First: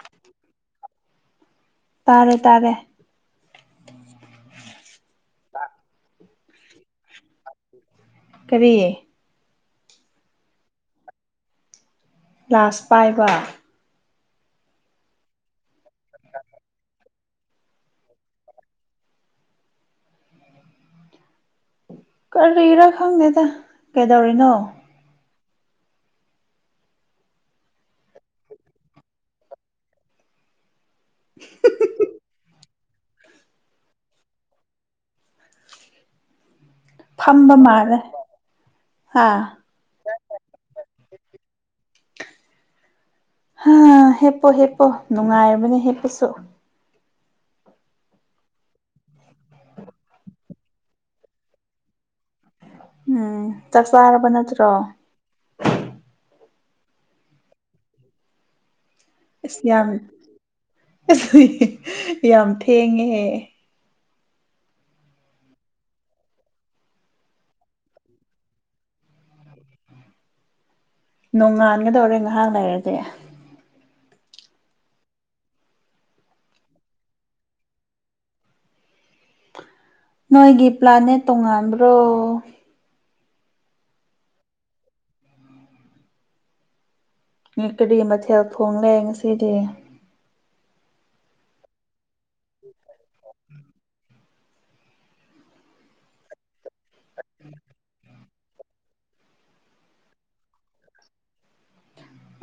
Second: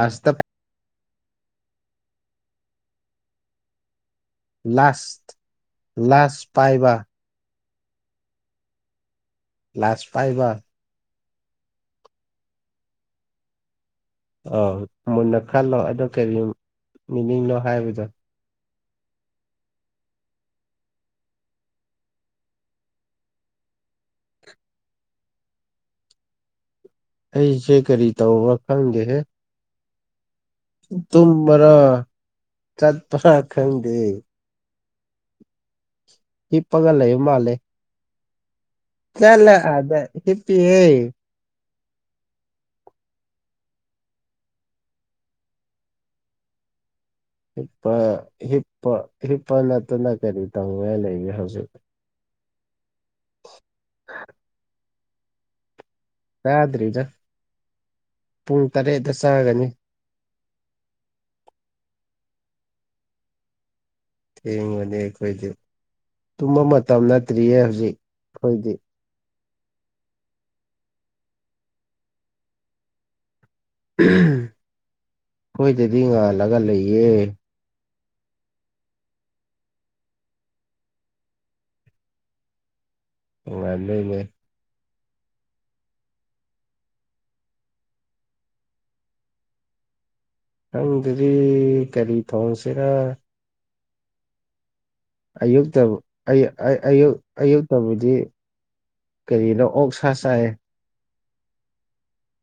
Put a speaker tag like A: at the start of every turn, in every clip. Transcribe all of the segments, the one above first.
A: ice ꯇꯞ
B: ꯇꯥꯔꯦ ꯇꯥꯔꯦ
A: ꯂꯥꯁ ꯂꯥꯁ ꯄꯥꯏꯕ
B: ꯀꯔꯤ
A: ꯂꯥꯁ ꯄꯥꯏꯕ
B: ꯂꯥꯁ ꯄꯥꯏꯕ
A: ꯑꯥꯎ ꯃꯨꯟꯅ ꯈꯜꯂꯣ ꯑꯗꯣ ꯀꯔꯤ ꯃꯤꯅꯤꯡꯅꯣ ꯍꯥꯏꯕꯗꯣ
B: ꯀꯔꯤꯔꯥ ꯈꯪꯗꯦꯗ ꯀꯩꯗꯧꯔꯤꯅꯣ
A: ꯑꯩꯁꯦ ꯀꯔꯤ ꯇꯧꯕ꯭ꯔ ꯈꯪꯗꯦꯍꯦ ꯇꯨꯝꯕꯔ ꯆꯠꯄꯔ ꯈꯪꯗꯦ ꯍꯤꯞꯄꯒ ꯂꯩ ꯃꯥꯜꯂꯦ
B: ꯃꯥꯂꯦ
A: ꯆꯂꯣ ꯑꯗ ꯍꯤꯄꯤꯌꯦ
B: ꯍꯥ ꯍꯤꯞꯄꯣ ꯍꯤꯞꯄꯣ ꯅꯨꯡꯉꯥꯏꯕꯅꯦ ꯍꯤꯞꯄꯁꯨ
A: ꯍꯤꯄ ꯍꯤꯞꯄ ꯍꯤꯞꯄ ꯅꯠꯇꯅ ꯀꯔꯤ ꯇꯧꯅꯤꯉꯥꯢ ꯂꯩꯒꯦ ꯍꯧꯖꯤꯛ
B: ꯎꯝ ꯆꯥꯛ ꯆꯥꯔꯕ ꯅꯠꯇ꯭ꯔꯣ
A: ꯆꯥꯗꯔꯤꯗ ꯄꯨꯡ ꯇꯔꯦꯠ ꯇ
B: ꯑꯁ ꯌꯥꯝ ꯑꯁ ꯌꯥꯝ ꯊꯦꯡꯉꯦꯍꯦ
A: ꯊꯦꯡꯕꯦ ꯑꯈꯣꯏꯗꯤ ꯇꯨꯝꯕ ꯃꯇꯝ ꯅꯠꯇ꯭ꯔꯤꯌꯦ ꯍꯧꯖꯤꯛ ꯑꯈꯣꯏꯗꯤ
B: ꯅꯣꯡꯉꯥꯟꯒꯗꯧꯔꯦ ꯉꯥꯏꯍꯥꯛ ꯂꯩꯔꯗꯤ
A: ꯑꯈꯣꯏꯗꯗꯤ ꯉꯥꯜꯂꯒ ꯂꯩꯌꯦ
B: ꯅꯣꯏꯒꯤ ꯄ꯭ꯂꯥꯅꯦꯠ ꯇꯣꯉꯥꯟꯕ꯭ꯔꯣ
A: ꯇꯣꯉꯥꯟꯕꯩꯅꯦ
B: ꯅꯣꯢ ꯀꯔꯤ ꯃꯊꯦꯜ ꯊꯣꯡ ꯂꯦ ꯉꯁꯤꯗꯤ
A: ꯈꯪꯗꯔꯤ ꯀꯔꯤ ꯊꯣꯡꯁꯤꯔ ꯑꯌꯨꯛꯇ ꯑꯩ ꯑꯩꯌꯨꯛ ꯑꯌꯨꯛꯇꯕꯨꯗꯤ ꯀꯔꯤꯅ‌ꯣ ꯑꯣꯛ ꯁꯥ ꯆꯥꯏ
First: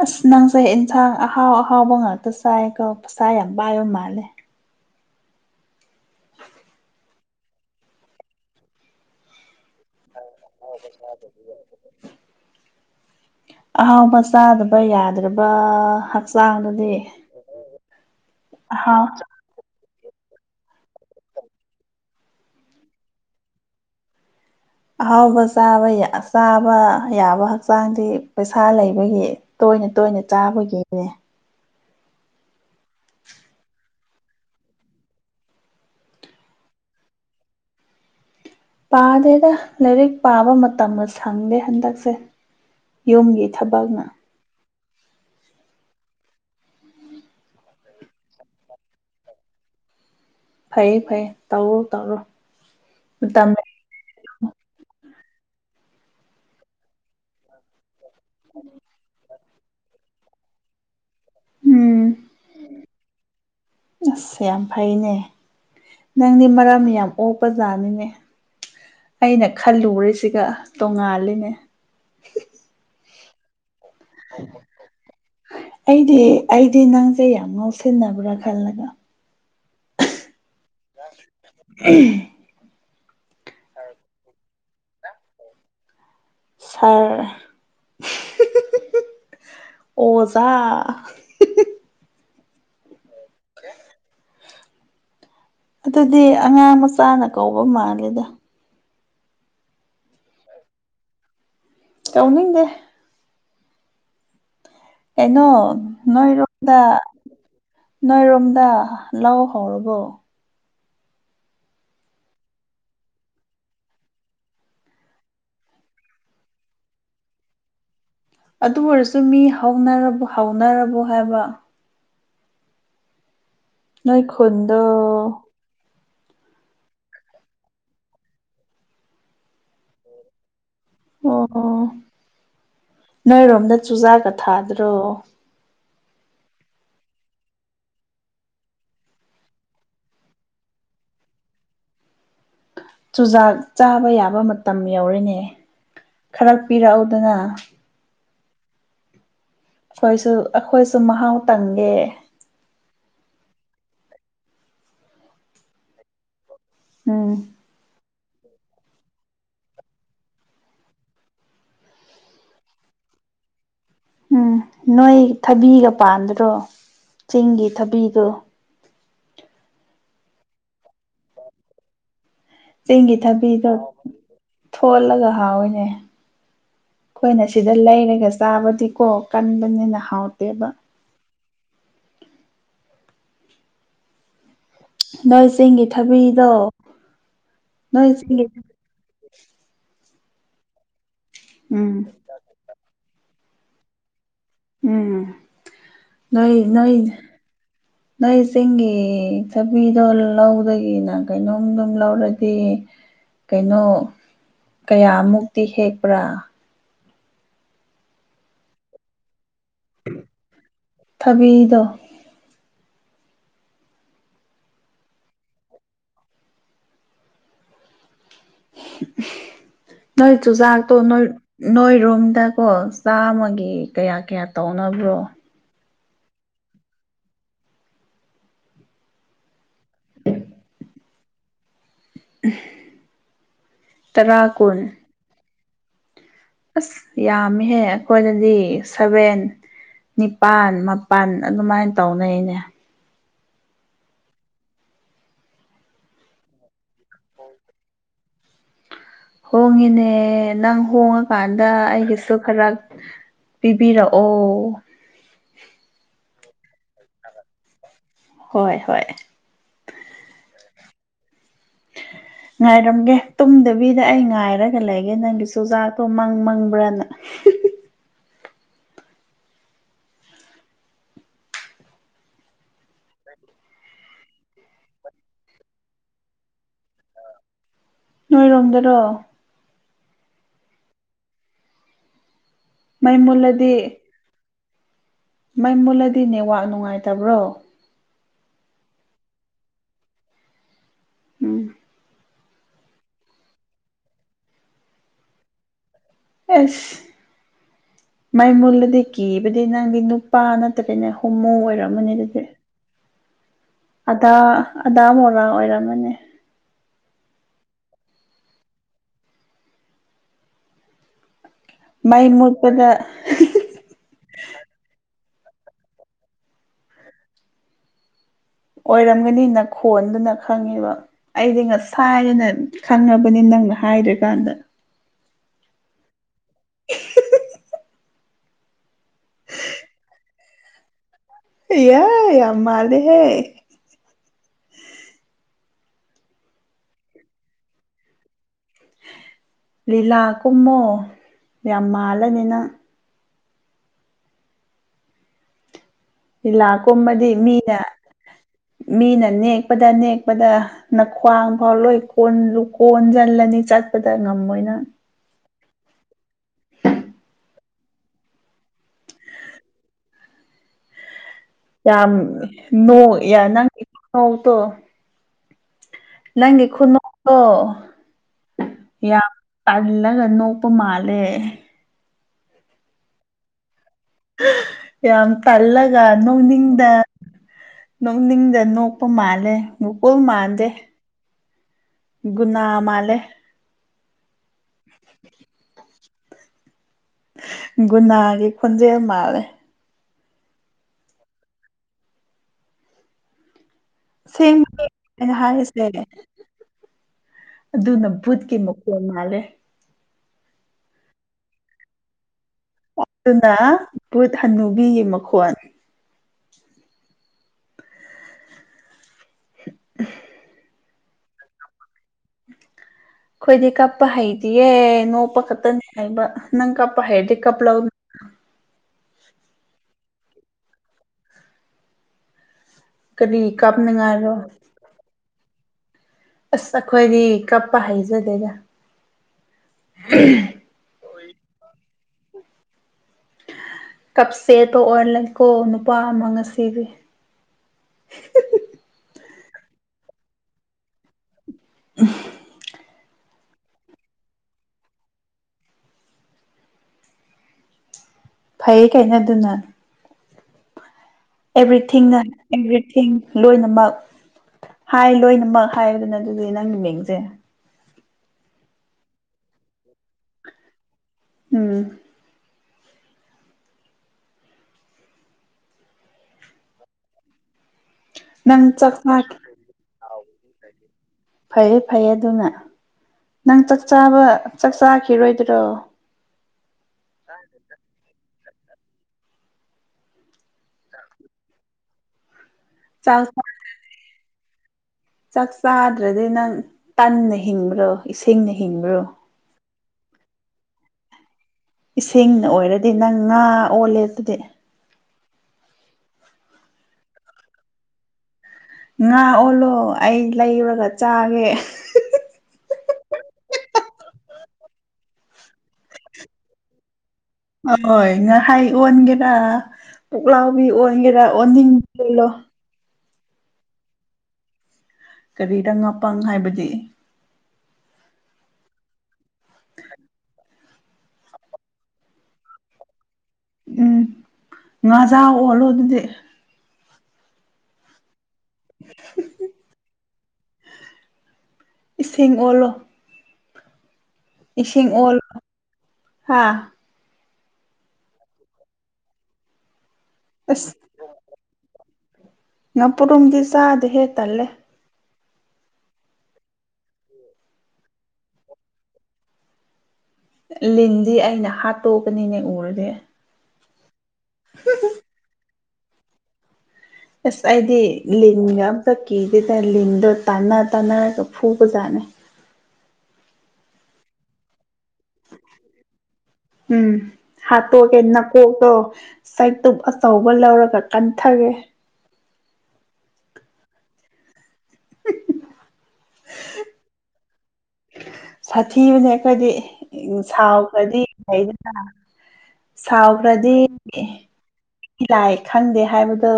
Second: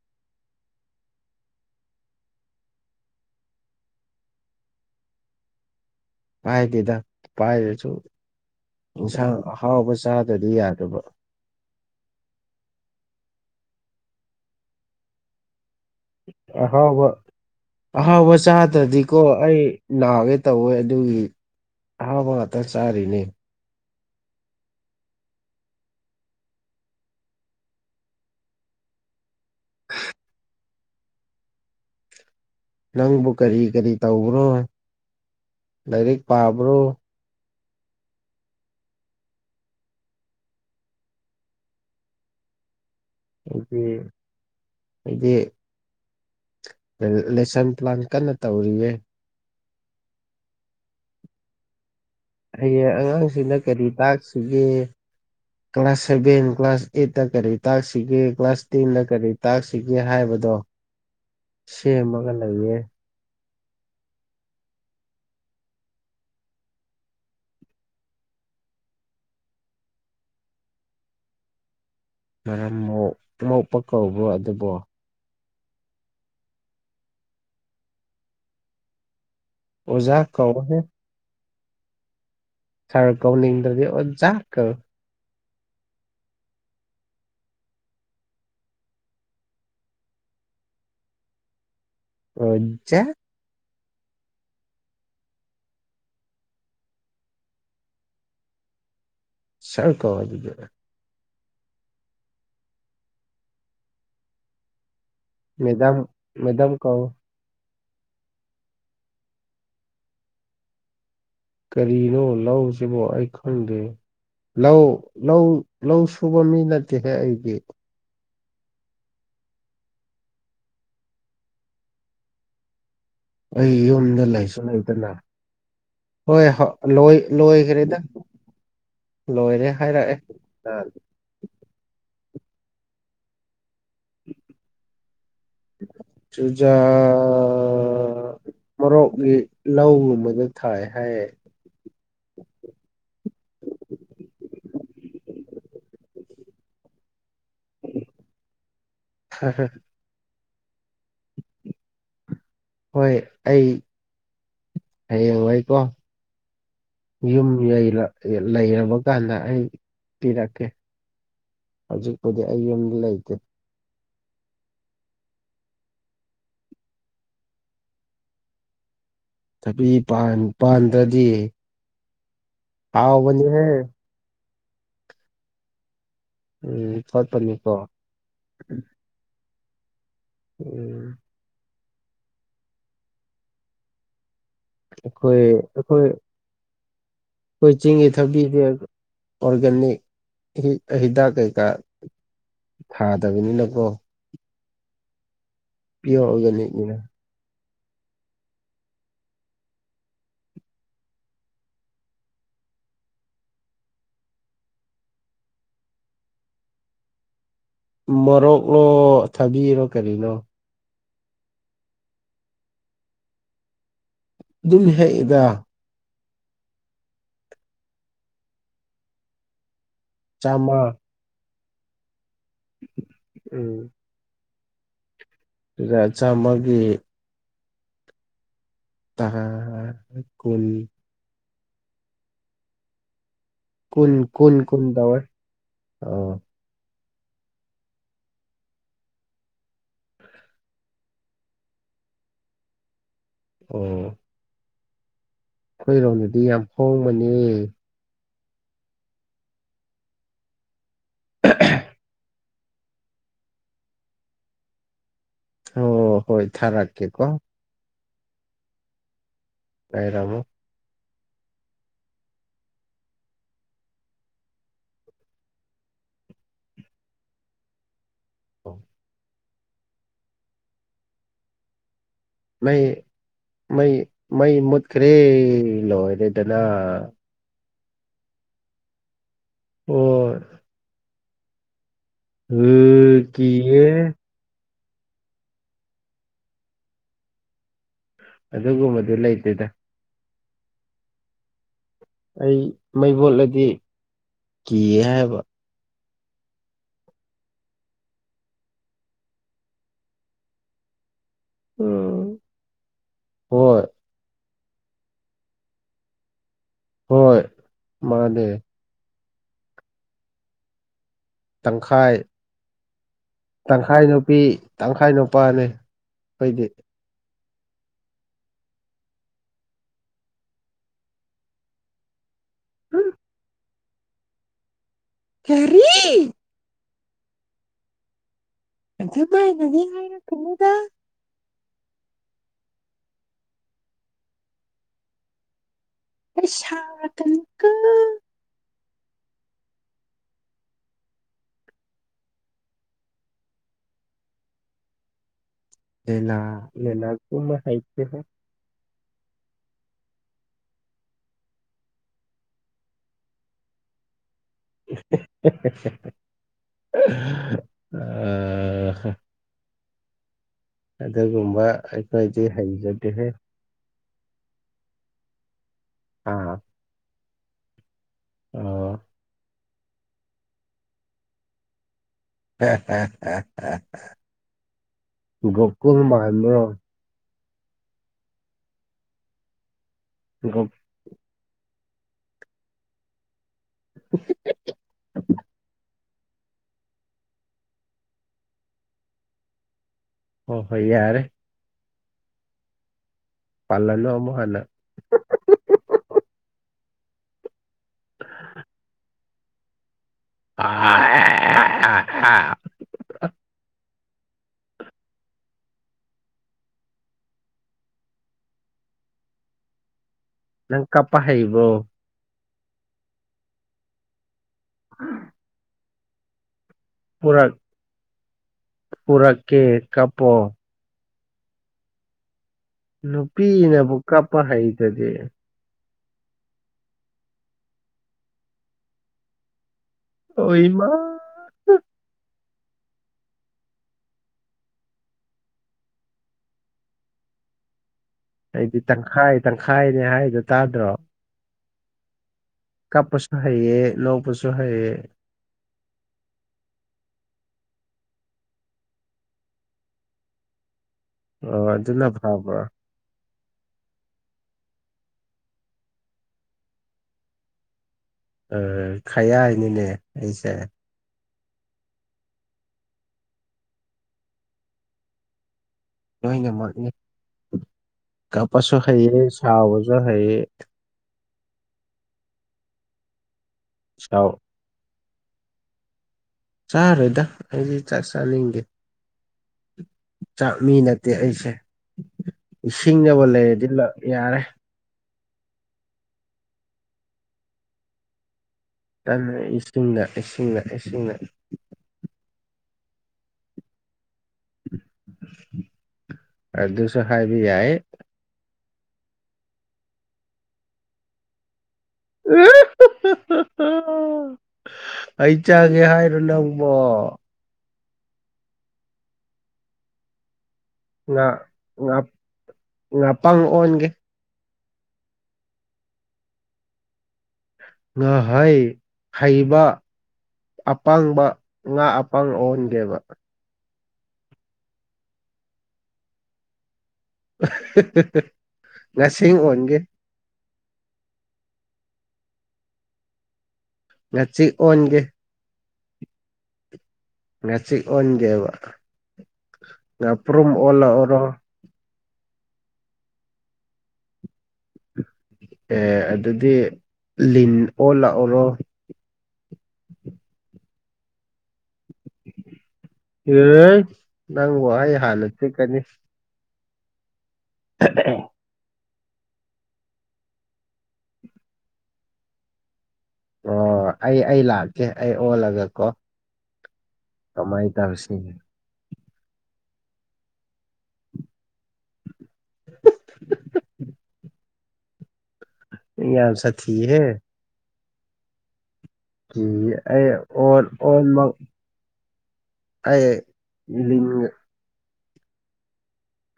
B: ꯑꯁ ꯅꯪꯁꯦ ꯑꯦꯟꯁꯥꯡ ꯑꯍꯥꯎ ꯑꯍꯥꯎꯕ ꯉꯥꯛꯇ ꯆꯥꯏꯀꯣ ꯄꯩꯁꯥ ꯌꯥꯝ ꯄꯥꯏꯕ ꯃꯥꯜꯂꯦ
A: ꯄꯥꯏꯗꯦꯗ ꯄꯥꯏꯔꯖꯨ ꯏꯟꯁꯥꯡ ꯑꯍꯥꯎꯕ ꯆꯥꯗꯗꯤ ꯌꯥꯗꯕ
B: ꯑꯍꯥꯎꯕ ꯆꯥꯗꯕ ꯌꯥꯗ꯭ꯔꯕ ꯍꯛꯆꯥꯡꯗꯨꯗꯤ
A: ꯑꯍꯥꯎꯕ ꯑꯍꯥꯎꯕ
B: ꯑꯍꯥꯎ
A: ꯆꯥꯗ꯭ꯔꯗꯤꯀꯣ ꯑꯩ ꯅꯥꯒꯦ ꯇꯧꯋꯦ ꯑꯗꯨꯒꯤ ꯑꯍꯥꯎꯕ ꯉꯥꯛꯇ ꯆꯥꯔꯤꯅꯦ
B: ꯑꯍꯥꯎꯕ ꯆꯥꯕ ꯌꯥ ꯆꯥꯕ ꯌꯥꯕ ꯍꯛꯆꯥꯡꯗꯤ ꯄꯩꯁꯥ ꯂꯩꯕꯒꯤ ꯇꯣꯏꯅ ꯇꯣꯏꯅ ꯆꯥꯕꯒꯤꯅꯦ
A: ꯅꯪꯕꯨ ꯀꯔꯤ ꯀꯔꯤ ꯇꯧꯕ꯭ꯔꯣ ꯂꯥꯏꯔꯤꯛ ꯄꯥꯕ꯭ꯔꯣ
B: ꯄꯥꯗꯦꯗ ꯂꯥꯏꯔꯤꯛ ꯄꯥꯕ ꯃꯇꯝꯒ ꯁꯪꯗꯦ ꯍꯟꯗꯛꯁꯦ ꯌꯨꯝꯒꯤ ꯊꯕꯛꯅ
A: [unintelligible] ꯂꯦꯁꯟ ꯄ꯭ꯂꯥꯟ ꯀꯟꯅ ꯇꯧꯔꯤꯌꯦ
B: ꯐꯩꯌꯦ ꯐꯩꯌꯦ ꯇꯧꯔꯣ ꯇꯧꯔꯣ
A: ꯍꯌ‌ꯦꯡ
B: ꯃꯇꯝ
A: ꯑꯉꯥꯡꯁꯤꯡꯗ ꯀꯔꯤ ꯇꯥꯛꯁꯤꯒꯦ ꯀ꯭ꯂꯥꯁ ꯁꯚꯦꯟ ꯀ꯭ꯂꯥꯁ ꯑꯩꯠꯇ ꯀꯔꯤ ꯇꯥꯛꯁꯤꯒꯦ ꯀ꯭ꯂꯥꯁ ꯇꯦꯟꯗ ꯀꯔꯤ ꯇꯥꯛꯁꯤꯒꯦ ꯍꯥꯏꯕꯗꯣ
B: ꯎꯝ
A: ꯁꯦꯝꯃꯒ ꯂꯩꯌꯦ
B: ꯑꯁ ꯌꯥꯝ ꯐꯩꯅꯦ ꯅꯪꯗꯤ ꯃꯔꯥ ꯌꯥꯝ ꯑꯣꯛꯄꯖꯥꯠꯅꯤꯅꯦ ꯑꯩꯅ ꯈꯜꯂꯨꯔꯤꯁꯤꯒ ꯇꯣꯉꯥꯜꯂꯤꯅꯦ
A: ꯃꯔꯝ ꯃꯣꯛ ꯃ‌ꯣꯛꯄꯥ ꯀꯧꯕ꯭ꯔꯣ ꯑꯗꯨꯕ‌ꯣ
B: ꯑꯩꯗꯤ ꯑꯩꯗꯤ ꯅꯪꯁꯦ ꯌꯥꯝ ꯉꯧꯁꯤꯟꯅꯕ꯭ꯔꯥ ꯈꯜꯂꯒ
A: ꯑꯣꯖꯥ ꯀꯧꯍꯦ
B: [unintelligible]
A: ꯁꯥꯔ ꯀꯧꯅꯤꯡꯗꯔꯥꯗꯤ ꯑꯣꯖꯥ ꯀꯧ
B: ꯁꯥꯔ ꯑꯣꯖꯥ
A: ꯑ‌ꯣꯖꯥ
B: ꯑꯗꯨꯗꯤ ꯑꯉꯥꯡ ꯃꯆꯥꯅ ꯀꯧꯕ ꯃꯥꯜꯂꯦꯗ
A: ꯁꯥꯔ ꯀꯧ ꯑꯗꯨꯗꯤ
B: ꯇꯧꯅꯤꯗꯦ ꯀꯩꯅ‌ꯣ
A: ꯃꯦꯗꯥꯝ
B: ꯅꯣꯏ
A: ꯃꯦꯗꯥꯝ
B: ꯔꯣꯝꯗꯥ
A: ꯀꯧ
B: ꯅꯣꯏꯔꯣꯝꯗ ꯂꯧ ꯍꯧꯔꯕꯣ
A: ꯀꯔꯤꯅꯣ ꯂꯧꯁꯤꯕꯣ ꯑꯩ ꯈꯪꯗꯦ ꯂꯧ ꯂꯧ ꯂꯧ ꯁꯨꯕꯥ ꯃꯤ ꯅꯠꯇꯦꯍꯦ ꯑꯩꯗꯤ
B: ꯑꯗꯨ ꯑꯣꯏꯔꯁꯨ ꯃꯤ ꯍꯧꯅꯔꯕ‌ꯣ ꯍꯧꯅꯔꯕꯣ ꯍꯥꯏꯕ
A: ꯑꯩ
B: ꯅꯣꯏ
A: ꯌꯨꯝꯗ ꯂꯩꯁꯨ
B: ꯈꯨꯟꯗꯣ
A: ꯂꯩꯇꯅ ꯍꯣꯏ ꯂꯣꯏ ꯂ‌ꯣꯏꯒ꯭ꯔꯦꯗ ꯂꯣꯏꯔꯦ ꯍꯥꯏꯔꯛꯑꯦ
B: ꯑꯣ ꯅꯣꯏꯔꯣꯝꯗ ꯆꯨꯖꯥꯛꯒ ꯊꯥꯗ꯭ꯔꯣ
A: ꯆꯨꯖꯥꯛ ꯃꯣꯔꯣꯛꯒꯤ ꯂꯧꯒꯨꯝꯕꯗ ꯊꯥꯏ ꯍꯥꯏ
B: ꯆꯨꯖꯥꯛ ꯆꯥꯕ ꯌꯥꯕ ꯃꯇꯝ ꯌꯧꯔ‌ꯦꯅꯦ ꯈꯔ ꯄꯤꯔꯛꯎꯗꯅꯥ
A: [unintelligible]
B: ꯑꯩꯈꯣꯏꯁꯨ ꯑꯩꯈꯣꯏꯁꯨ ꯃꯍꯥꯎ ꯇꯪꯒꯦ
A: ꯍꯣꯏ ꯑꯩ ꯍꯌꯦꯡ ꯋꯥꯏꯀꯣ
B: ꯎꯝ
A: ꯌꯨꯝ ꯂꯩꯔ ꯂꯩꯔꯕ ꯀꯥꯟꯗ ꯑꯩ ꯄꯤꯔꯛꯀꯦ ꯍꯧꯖꯤꯛꯄꯨꯗꯤ ꯑꯩ ꯌꯨꯝꯗ ꯂꯩꯇꯦ
B: ꯎꯝ ꯅꯣꯏ ꯊꯕꯤꯒ ꯄꯥꯟꯗ꯭ꯔꯣ ꯆꯤꯡꯒꯤ ꯊꯕꯤꯗꯣ
A: ꯊꯕꯤ ꯄꯥꯟ ꯄꯥꯟꯗ꯭ꯔꯗꯤ
B: ꯆꯤꯡꯒꯤ
A: ꯍꯥꯎꯕꯅꯤꯍꯦ
B: ꯊꯕꯤꯗꯣ ꯊꯣꯠꯂꯒ ꯍꯥꯎꯋꯦꯅꯦ
A: ꯎꯝ
B: ꯈꯣꯏꯅ ꯁꯤꯗ
A: ꯐꯠꯄꯅꯤꯀꯣ
B: ꯂꯩꯔꯒ ꯆꯥꯕꯗꯤꯀꯣ ꯀꯟꯕꯅꯤꯅ ꯍꯥꯎꯇꯦꯕ
A: ꯎꯝ ꯑꯩꯈꯣꯏ
B: ꯅꯣꯏ ꯆꯤꯡꯒꯤ
A: ꯑꯩꯈꯣꯏ
B: ꯊꯕꯤꯗꯣ
A: ꯑꯩꯈꯣꯏ ꯆꯤꯡꯒꯤ ꯊꯕꯤꯁꯦ ꯑꯣꯔꯒꯥꯅꯤꯛ ꯍꯤꯗꯥꯛ ꯀꯩꯀꯥ
B: ꯎꯝ
A: ꯊꯥꯗꯕꯅꯤꯅꯀꯣ
B: ꯎꯝ
A: ꯄꯤꯌꯣꯔ
B: ꯅꯣꯏ ꯅꯣꯏ
A: ꯑꯣꯔꯒꯥꯅꯤꯛꯅꯤꯅ
B: ꯅꯣꯏ ꯆꯤꯡꯒꯤ ꯊꯕꯤꯗꯣ ꯂꯧꯗꯒꯤꯅ ꯀꯩꯅꯣꯝꯗꯨꯝ ꯂꯧꯔꯗꯤ ꯀꯩꯅꯣ ꯀꯌꯥꯃꯨꯛꯇꯤ ꯍꯦꯛꯄ꯭ꯔꯥ
A: ꯃꯣꯔꯣꯛꯂꯣ ꯊꯥꯕꯤꯔꯣ ꯀꯔꯤꯅꯣ
B: ꯊꯕꯤꯗꯣ
A: ꯑꯗꯨꯝ ꯍꯦꯛꯏꯗ
B: ꯅꯣꯏ
A: ꯆꯥꯝꯃ
B: ꯆꯨꯖꯥꯛꯇꯣ ꯅꯣꯏ ꯅꯣꯏꯔꯣꯝꯗ ꯀꯣ ꯆꯥꯝꯃꯒꯤ ꯀꯌꯥ ꯀꯌꯥ ꯇꯧꯅꯕ꯭ꯔꯣ
A: ꯆꯨꯖꯥꯛ ꯆꯥꯝꯃꯒꯤ ꯇꯥ ꯀꯨꯟ
B: [unintelligible]
A: ꯀꯨꯟ ꯀꯨꯟ ꯀꯨꯟ ꯇꯧꯋꯦ ꯑ
B: ꯑꯁ ꯌꯥꯝꯃꯤꯍꯦ ꯑꯩꯈꯣꯏꯗꯗꯤ ꯁꯚꯦꯟ ꯅꯤꯄꯥꯟ ꯃꯥꯄꯟ ꯑꯗꯨꯃꯥꯏꯅ ꯇꯧꯅꯩꯅꯦ
A: ꯑꯣ ꯑꯩꯈꯣꯏꯔꯣꯝꯗꯗꯤ ꯌꯥꯝ ꯍꯣꯡꯕꯅꯦ
B: ꯍꯣꯡꯉꯤꯅꯦ ꯅꯪ ꯍꯣꯡꯉꯀꯥꯟꯗ ꯑꯩꯒꯤ ꯁꯨ ꯈꯔ ꯄꯤꯕꯤꯔꯛꯑꯣ
A: ꯑꯣ ꯍꯣꯏ ꯊꯥꯔꯥꯒꯦ ꯀꯣ
B: ꯍꯣꯏ ꯍꯣꯏ
A: ꯂꯩꯔꯥꯝꯃꯣ [unintelligible]
B: ꯉꯥꯏꯔꯝꯒꯦ ꯇꯨꯝꯗꯕꯤꯗ ꯑꯩ ꯉꯥꯏꯔꯒ ꯂꯩꯒꯦ ꯅꯪꯒꯤ ꯆꯨꯖꯥꯛꯇꯣ ꯃꯪ ꯃꯪꯕ꯭ꯔꯅ [unintelligible]
A: [unintelligible] ꯃꯩ ꯃꯩ ꯃꯩ ꯃꯨꯠꯈ꯭ꯔꯦ ꯂꯣꯏꯔꯦꯗꯅ
B: ꯅꯣꯏꯔꯣꯝꯗꯔꯣ
A: [unintelligible]
B: ꯃꯩ
A: ꯎꯝ ꯀꯤꯍꯦ
B: ꯃꯥꯏ ꯃꯨꯜꯂꯗꯤ ꯅꯦꯠꯋꯥꯛ ꯅꯨꯡꯉꯥꯏꯇꯕ꯭ꯔꯣ
A: ꯑꯗꯨꯒꯨꯝꯕꯗꯣ ꯂꯩꯇꯦꯗ
B: ꯎꯝ
A: ꯑꯩ ꯃꯩ ꯃꯨꯠꯂꯗꯤ ꯀꯤꯌꯦ ꯍꯥꯏꯕ
B: ꯑꯦꯁ ꯃꯩ ꯃꯨꯠꯂꯗꯤ ꯀꯤꯕꯗꯤ ꯅꯪꯗꯤ ꯅꯨꯄꯥ ꯅꯠꯇ꯭ꯔꯅꯦ ꯍꯣꯃꯣ ꯑꯣꯏꯔꯝꯃꯅꯤ
A: ꯎꯝ
B: ꯑꯗꯨꯗꯤ
A: ꯍꯣꯏ
B: ꯑꯗꯥ ꯑꯗꯥ ꯃꯣꯔꯥ ꯑꯣꯏꯔꯝꯃꯅꯤ
A: ꯍꯣꯏ ꯃꯥꯅꯦ ꯇꯪꯈꯥꯏ
B: ꯃꯩ ꯃꯨꯠꯄꯗ
A: ꯇꯪꯈꯥꯏ ꯅꯨꯄꯤ ꯇꯪꯈꯥꯏ ꯅꯨꯄꯥꯅꯤ ꯈꯣꯏꯗꯤ
B: ꯑꯣꯏꯔꯝꯒꯅꯤ ꯅꯈꯣꯟꯗꯨꯅ ꯈꯪꯉꯦꯕ ꯑꯩꯗꯤ ꯉꯁꯥꯏꯅ ꯈꯪꯉꯕꯅꯤ ꯅꯪꯅ ꯍꯥꯏꯗ꯭ꯔꯤꯀꯥꯟꯗ
A: ꯀꯥꯔꯤ [unintelligible]
B: ꯌꯥꯏ ꯌꯥꯝ ꯃꯥꯜꯂꯦꯍꯦ
A: [unintelligible]
B: ꯂꯤꯂꯥ ꯀꯨꯝꯃꯣ ꯌꯥꯝ ꯃꯥꯜꯂꯅꯤ ꯅꯪ ꯂꯤꯂꯥ
A: ꯂꯦꯂꯥ
B: ꯀꯨꯝꯃꯗꯤ
A: ꯀꯨꯝ ꯂꯦꯂꯥ
B: ꯃꯤꯅ
A: ꯍꯩꯇꯦꯍꯦ
B: ꯃꯤꯅ ꯅꯦꯛꯄꯗ ꯅꯦꯛꯄꯗ ꯅ ꯈ꯭ꯋꯥꯡ ꯐꯥꯎ ꯂꯣꯏ ꯀ ꯀꯣꯟꯁꯤꯜꯂꯅꯤ ꯆꯠꯄꯗ ꯉꯝꯃꯣꯏꯅ
A: [inaudible] ꯑ ꯑꯗꯨꯒꯨꯝꯕ
B: ꯌꯥꯝ
A: ꯑꯩꯈꯣꯏꯗꯤ ꯍꯩꯖꯗꯦꯍꯦ
B: ꯅꫭꯛꯌꯥ ꯅꯪꯒꯤ ꯅꯧ ꯇꫭ
A: ꯑꯥ
B: ꯅꯪꯒꯦ ꯈꯨꯅꫭꯛ ꯑꯣ
A: ꯑꯣ
B: ꯌꯥꯝ ꯇꯥꯜꯂꯒ ꯅꯣꯛꯄ ꯃꯥꯜꯂꯦ
A: ꯍ [unintelligible]
B: ꯌꯥꯝ ꯇꯜꯂꯒ
A: ꯃꯥꯟꯕ꯭ꯔꯣ
B: ꯅꯣꯡꯅꯤꯡꯗ ꯅꯣꯡꯅꯤꯡꯗ ꯅꯣꯛꯄ ꯃꯥꯜꯂꯦ ꯃꯨꯀꯨꯜ ꯃꯥꯥꯟꯗꯦ
A: ꯒꯣꯛ
B: ꯒꯨꯅꯥꯃꯂꯦ
A: [inaudible]
B: [inaudible] ꯒꯨꯅꯥꯒꯤ ꯈꯣꯟꯖꯦꯜ ꯃꯥꯜꯂꯦ
A: ꯍꯣꯏ ꯍꯣꯏ ꯌꯥꯔꯦ ꯄꯂꯟ
B: ꯁꯦꯡꯕꯅꯩ ꯑꯩꯅ ꯍꯥꯏꯁꯦ ꯑꯗꯨꯅ ꯕꯨꯠꯀꯤ ꯃꯈꯨꯟ ꯃꯥꯜꯂꯦ
A: [unintelligible]
B: ꯑꯗꯨꯅ ꯕꯨꯠ ꯍꯟꯅꯨꯕꯤꯒꯤ ꯃꯈꯣꯟ [inaudible]
A: ꯀꯥꯄ ꯍꯩꯕꯔꫭ
B: ꯑꯩꯈꯣꯏꯗꯤ ꯀꯞꯄ ꯍꯩꯗꯤꯌꯦ ꯅꯣꯛꯄ ꯈꯛꯇꯅꯤ ꯍꯥꯏꯕ ꯅꯪ ꯀꯞꯄ ꯍꯩꯔꯗꯤ
A: ꯄꯨꯔꯛ
B: ꯀꯞ ꯂꯧ
A: ꯄꯨꯔꯛꯀꯦ ꯀꯞꯄꯣ
B: ꯀꯔꯤ
A: ꯅꯨꯄꯤꯅꯕꯨ
B: ꯀꯥꯞꯅꯤꯡꯉꯥꯏꯔꯣ
A: ꯀꯥꯞꯄ ꯍꯩꯗꯗꯤ
B: ꯑꯁ ꯑꯩꯈꯣꯏꯗꯤ ꯀꯞꯄ ꯍꯥꯏꯩꯖꯗꯦꯗ
A: ꯍꫭꯏꯃꯥ
B: ꯀꯞ ꯆꯦꯠꯄ ꯑꯣꯏꯍꯜ ꯂꯩꯀꯣ ꯅꯨꯄꯥ ꯑꯃ ꯉꯁꯤꯗꯤ
A: ꯑꯩꯗꯤ ꯇꯪꯈꯥꯏ ꯇꯪꯈꯥꯏꯅꯦ ꯍꯥꯏꯗꯣ ꯇꯥꯗ꯭ꯔꯣ
B: [unintelligible]
A: ꯀꯥꯞꯄꯁꯨ ꯍꯩꯑ ꯂꯧꯕꯁꯨ ꯍꯩꯑ
B: ꯐꯩꯌꯦ ꯀꯥꯏꯅꯗꯨꯅ
A: ꯑꯣ ꯑꯗꯨꯅ
B: ꯑꯦꯚ꯭ꯔꯤꯊꯤꯡꯅ
A: ꯐꯕ꯭ꯔꯣ
B: ꯑꯦꯔꯤ ꯊꯤꯡ ꯂꯣꯏꯅꯃꯛ ꯍꯥꯏ ꯂꯣꯏꯅꯃꯛ ꯍꯥꯏꯗꯅ ꯑꯗꯨꯗꯤ ꯅꯪꯒꯤ ꯃꯤꯡꯁꯦ
A: ꯈꯩꯌꯥ ꯍꯥꯏꯅꯤꯅꯦ ꯑꯩꯁꯦ
B: ꯎꯝ
A: ꯂꯣꯏꯅꯃꯛꯅꯤ
B: ꯅꯪ
A: ꯀꯞꯄꯁꯨ
B: ꯆꯥꯛ
A: ꯍꯩꯑ
B: ꯆꯥꯛ
A: ꯁꯥꯎꯕꯁꯨ ꯍꯩꯑ
B: ꯐꯩꯌꯦ ꯐꯩꯌꯦ ꯑꯗꯨꯅ ꯅꯪ ꯆꯥꯛ ꯆꯥꯕ
A: ꯁꯥꯎ
B: ꯆꯥꯛ ꯆꯥꯈꯤꯔꯣꯏꯗ꯭ꯔꯣ
A: ꯆꯥꯔꯣꯏꯗ ꯑꯩꯗꯤ ꯆ ꯆꯥꯅꯤꯡꯗꯦ ꯆꯥꯛ ꯃꯤ ꯅꯠꯇꯦ ꯑꯩꯁꯦ ꯏꯁꯤꯡꯒꯕꯨ
B: ꯆꯥꯛ
A: ꯂꯩꯔꯗꯤ ꯂ ꯌꯥꯔꯦ
B: ꯆꯥꯛ ꯆꯥꯗ꯭ꯔꯗꯤ ꯅꯪ ꯇꯟꯅ ꯍꯤꯡꯕ꯭ꯔꯣ ꯏꯁꯤꯡꯅ ꯍꯤꯡꯕ꯭ꯔꯣ
A: ꯏꯁꯤꯡꯅ ꯏꯁꯤꯡꯅ ꯏꯁꯤꯡꯅ
B: ꯏꯁꯤꯡꯅ ꯑꯣꯏꯔꯗꯤ ꯅꯪ ꯉꯥ ꯑꯣꯜꯂꯦ ꯑꯗꯨꯗꯤ
A: ꯑꯗꯨꯁꯨ ꯍꯥꯏꯕ ꯌꯥꯏ
B: ꯉꯥ ꯑꯣꯜꯂꯣ ꯑꯩ ꯂꯩꯨꯔꯒ ꯆꯥꯒꯦ
A: [inaudible] ꯑꯩ ꯆꯪꯒꯦ ꯍꯥꯏꯔꯣ ꯅꯪꯕꯣ
B: ꯍꯣꯏ ꯉꯍꯥꯏ ꯑꯣꯟꯒꯦꯔꯥ ꯄꯨꯛꯂꯥꯎꯕꯤ ꯑꯣꯟ
A: ꯉ ꯉ ꯉꯥꯄꯪ ꯑꯣꯟꯒꯦ
B: ꯀꯔꯤꯗ ꯉꯄꯥꯡ ꯍꯥꯏꯕꯗꯤ
A: ꯉꯍꯩ ꯍꯩꯕ ꯑꯄꯪꯕ ꯉꯥ ꯑꯄꯪ ꯑꯣꯟꯗꯦꯕ
B: ꯎꯝ ꯉꯥꯖꯥꯎ ꯑꯣꯜꯂꯣ ꯑꯗꯨꯗꯤ
A: ꯉꯁꯤꯡ ꯑꯣꯟꯒꯦ
B: ꯏꯁꯤꯡ ꯑꯣꯜꯂꯣ
A: ꯉꯥꯆꯤꯛ
B: ꯏꯁꯤꯡ
A: ꯑꯣꯟꯒꯦ
B: ꯑꯣꯜ ꯍꯥꯥ
A: ꯉꯥꯁꯤꯛ ꯑꯣꯟꯒꯦꯕ ꯉꯥ ꯄꯨ꯭ꯔꯨꯝ
B: ꯑꯁ
A: ꯑꯣꯜꯂꯛꯎꯔꯣ
B: ꯉꯄꯨꯔꯨꯝꯗꯤ ꯆꯥꯗꯦꯍꯦ ꯇꯜꯂꯦ
A: ꯑꯦ ꯑꯗꯨꯗꯤ ꯂꯤꯟ ꯑꯣ ꯂꯥꯛꯑꯣꯔꯣ
B: ꯂꯤꯟꯗꯤ ꯑꯩꯅ ꯍꯥꯠꯇꯣꯛꯀꯅꯤꯅꯦ ꯎꯔꯗꯤ
A: ꯑꯦ ꯅꯪ ꯕꯨ ꯑꯩ ꯍꯥꯟꯅ ꯆꯤꯀꯅꯤ
B: ꯑꯁ ꯑꯩꯗꯤ ꯂꯤꯟꯒ ꯑꯝꯇ ꯀꯤꯗꯦꯗ ꯂꯤꯟꯗꯣ ꯇꯥꯟꯅ ꯇꯥꯅꯔꯒ ꯐꯨꯕ ꯖꯥꯠꯅꯤ
A: ꯑꯣ ꯑꯩ ꯑꯩ ꯂꯥꯛꯀꯦ ꯑꯩ ꯑꯣꯜꯂꯒ ꯀꯣ
B: ꯎꯝ ꯍꯥꯇꯣꯀꯦ ꯅꯀꯣꯛꯇꯣ ꯁꯥꯏꯠꯇꯨ ꯑꯆꯧꯕ ꯂꯧꯔꯒ ꯀꯟꯊꯒꯦ
A: [unintelligible] ꯌꯥꯝ ꯁꯥ ꯊꯤ ꯍꯦ
B: ꯁꯥꯊꯤꯕꯅꯦ ꯑꯩꯈꯣꯏꯗꯤ
A: ꯀꯤꯌꯦ ꯑꯩ ꯑꯣꯟ
B: ꯁꯥꯎꯈ꯭ꯔꯗꯤ
A: ꯑꯣꯟꯃꯛ
B: ꯂꯩꯗꯅ
A: ꯑꯩ
B: ꯁꯥꯎꯈ꯭ꯔꯗꯤ
A: ꯂꯤꯟꯒ
B: ꯂꯥꯏ ꯈꯪꯗꯦ ꯍꯥꯏꯕꯗꯣ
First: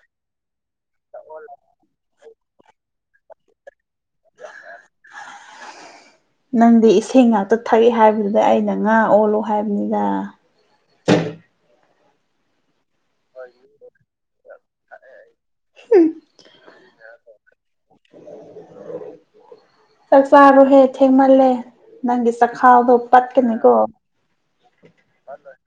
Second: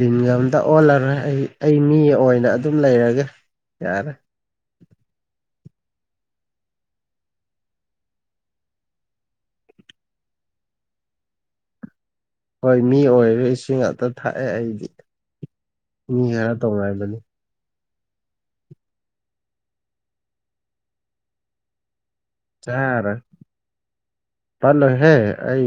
A: ꯂꯤꯟꯒ ꯑꯝꯇ ꯑꯣꯜꯂꯔꯣꯏ ꯑꯩ ꯑꯩ ꯃꯤ ꯑꯣꯏꯅ ꯑꯗꯨꯝ ꯂꯩꯔꯒꯦ ꯌꯥꯔꯦ [inaudible]
B: ꯅꯪꯗꯤ ꯏꯁꯩ ꯉꯥꯛꯇ ꯊꯛꯏ ꯍꯥꯏꯕꯗꯨꯗ ꯑꯩꯅ ꯉꯥ ꯑꯣꯜꯂꯣ ꯍꯥꯏꯕꯅꯤꯗ
A: ꯍꯣꯏ ꯃꯤ ꯑꯣꯏꯔꯁꯨ ꯏꯁꯤꯡ ꯑꯇ ꯊꯥꯛꯑꯦ ꯑꯩꯗꯤ ꯃꯤ ꯈꯔ ꯇꯧꯅꯕꯅꯤ [inaudible]
B: ꯆꯥꯛ ꯆꯥꯔꯨꯍꯦ ꯊꯦꯡꯃꯜꯂꯦ ꯅꯪꯒꯤ ꯆꯈꯥꯎꯗꯣ
A: ꯆꯥꯔꯣꯏ
B: ꯄꯠꯀꯅꯤꯀꯣ
A: ꯄꯠꯂꯣꯏꯍꯦ ꯑꯩ